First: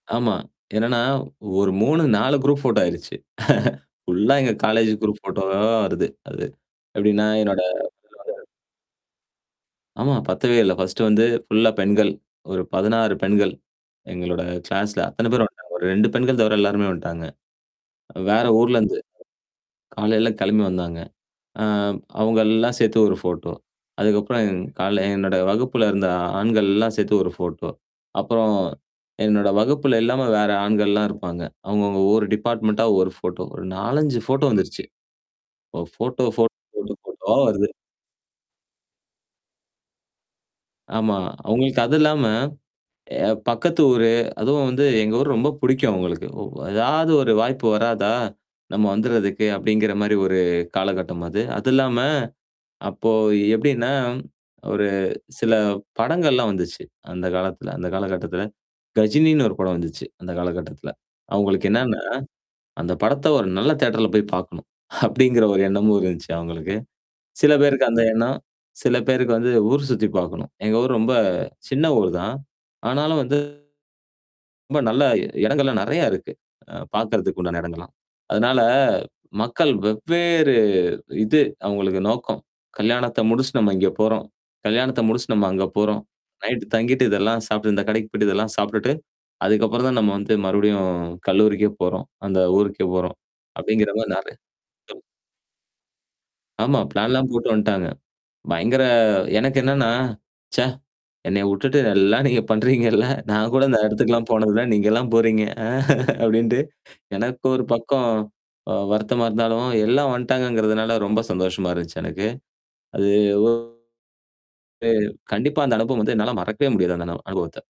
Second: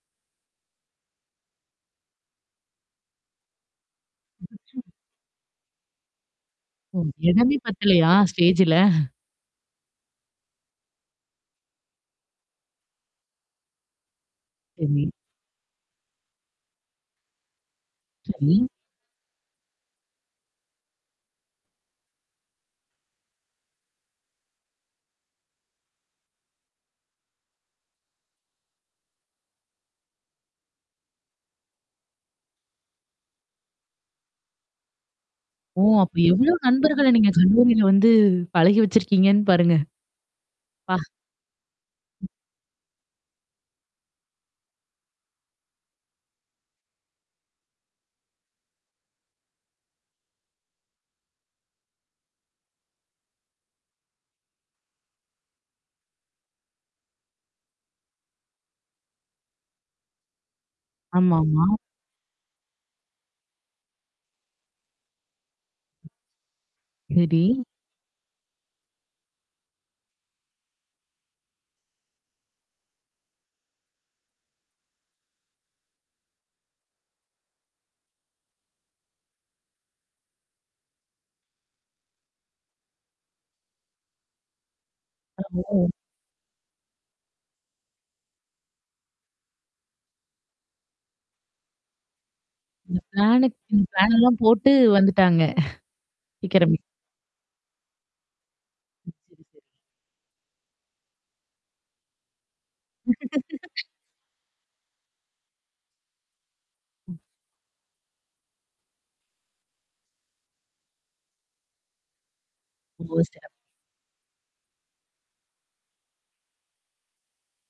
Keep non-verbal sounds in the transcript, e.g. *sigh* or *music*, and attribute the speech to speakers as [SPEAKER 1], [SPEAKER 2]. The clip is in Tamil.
[SPEAKER 1] ஆமா. என்னன்னா ஒரு 3 4 குரூப் ஃபோட்டோ ஆயிருச்சு. *chuckles* ஃபுல்லா எங்க காலேஜ் குரூப் ஃபோட்டோவா வருது. அது.
[SPEAKER 2] ஓ!
[SPEAKER 1] எப்படின்னா
[SPEAKER 2] இடமே
[SPEAKER 1] என்னோட
[SPEAKER 2] பத்தலையா?
[SPEAKER 1] *unintelligible*
[SPEAKER 2] ஸ்டேஜு ல? *chuckles*
[SPEAKER 1] ஆமா. பத்தவேல்ல. ஃபர்ஸ்ட்டு வந்து ஃபுல்லா பெண்கள். ஒரு 16 பெண்கள். எங்களோட கிளாஸ்ல
[SPEAKER 2] சரி.
[SPEAKER 1] அத்தன பேரும் வந்துட்டாங்க. ஒரு 2 பெண்கள் தவிர எல்லாருமே வந்துட்டாங்க. வேற
[SPEAKER 2] சரி.
[SPEAKER 1] ஊர்லருந்து. காலையில கிளம்பி வந்தாங்க. அ அவங்க எல்லாம் சேத்து ஒரு ஃபோட்டோ. அதுக்கப்புறம் காலயில என்னோட வகுப்புல இருந்த ஆண்கள்ல்லாம் சேர்த்து ஒரு ஃபோட்டோ அப்புறம், என்னோட வகுப்புல இல்லாம வேற ஆண்கள்லாம் இருப்பாங்க. அவுங்க அவங்க ஒரு டிபார்ட்மென்ண்ட்டா ஒரு ஃபோட்டோ ஒரு 4, 5 ஃபோட்டோ வந்துருச்சு. ஓ!
[SPEAKER 2] ஓ! அப்ப
[SPEAKER 1] ஃபோட்டோ,
[SPEAKER 2] எவ்வளோ
[SPEAKER 1] ஃபோட்டோ, ஃபோட்டோ,
[SPEAKER 2] நண்பர்கள நீங்க
[SPEAKER 1] ஃபோட்டோவா வருது.
[SPEAKER 2] கல்லூரியில வந்து பழகி வச்சிருக்கீங்கன்னு பாருங்க. அப்பா.
[SPEAKER 1] ஆமா. அவுங்களுக்கு அது இல்லாம எ பக்கத்து ஊரு, அதுவும் வந்து எங்க ஊரு ரொம்ப புடிக்கும் அவங்களுக்கு. ஒ ஏதாவது ஒரு வாய்ப்பு வராதா? நம்ம வந்துறதுக்கு அப்டிங்கிற மாரி ஒரு காலகட்டம் அது. அது இல்லாம அப்போ எப்டின்னா, ஒரு சில படங்கள்லாம் வந்துச்சு அந்த காலத்துல அந்த காலகட்டத்துல. கஜினின்னு ஒரு படம் வந்துச்சு. அந்த காலகட்டத்துல.
[SPEAKER 2] ஆமாமா.
[SPEAKER 1] அங்களுக்கு என்னன்னா? அந்த படத்த ஒரு நல்ல தியட்டர்ல போய் பாக்கணும், அப்டிங்கிற ஒரு எண்ணமும் இருந்துச்சு அவங்களுக்கு.
[SPEAKER 2] சரி.
[SPEAKER 1] சில பேருக்கு அந்த எண்ணம். சில பேருக்கு வந்து ஊர் சுத்தி பார்கணும். எங்க ஊர் ரொம்ப சின்ன ஊர் தான். ஆனாலும் வந்து ரொம்ப நல்ல இடங்கள்லாம் நெறையா இருக்கு. அ பாக்கறதுக்கு உண்டான இடங்கள்லாம். அதனால மக்கள் வெவ்வேறு இது அவங்களுக்கு நோக்கம். கல்யாணத்த முடிச்சுட்டு நம்ம இங்க போறோம். கல்யாணத்த முடிச்சுட்டு நம்ம அங்க
[SPEAKER 2] *unintelligible*
[SPEAKER 1] போறோம். நைட் தங்கிட்டு, இதெல்லாம் சாப்ட்டு இந்த கடைக்கு போய்டு இதெல்லாம் சாப்ட்டுட்டு, அதுக்கப்புறம் தான் நம்ம வந்து மறுபடியும் கல்லூரிக்கே போறோம். அந்த ஊருக்கே போறோம்,
[SPEAKER 2] பிளானு
[SPEAKER 1] அப்படிங்கிற மாரி நெறைய
[SPEAKER 2] பிளான்லாம் போட்டு
[SPEAKER 1] *unintelligible*
[SPEAKER 2] வந்துட்டாங்க. *chuckles* சீக்கிரமே.
[SPEAKER 1] ஆமா. பிளான்லாம் போட்டு வந்துட்டாங்க. பயங்கர எனக்கு என்னன்னா? ச்சே என்னைய வுட்டுட்டு நல்லா நீங்க பண்றீங்கல்ல. நான் கூட இந்த
[SPEAKER 2] *laughs*
[SPEAKER 1] இடத்துக்குல்லாம் போனதுல நீங்கலாம் போறீங்க. அ அப்டின்ட்டு,
[SPEAKER 2] ம்.
[SPEAKER 1] எனக்கு ஒரு பக்கம் அ வருத்தமா இருந்தாலும் எல்லாம் வந்ட்டாங்கங்கறதுனால ரொம்ப சந்தோஷமா இருந்துச்சு எனக்கு.
[SPEAKER 2] ஓ!
[SPEAKER 1] அது. ஓ,
[SPEAKER 2] சிறப்பு.
[SPEAKER 1] அ கண்டிப்பா அந்த அனுபவம் வந்து என்னால மறக்கவே முடியாது அந்த அனுபவத்த.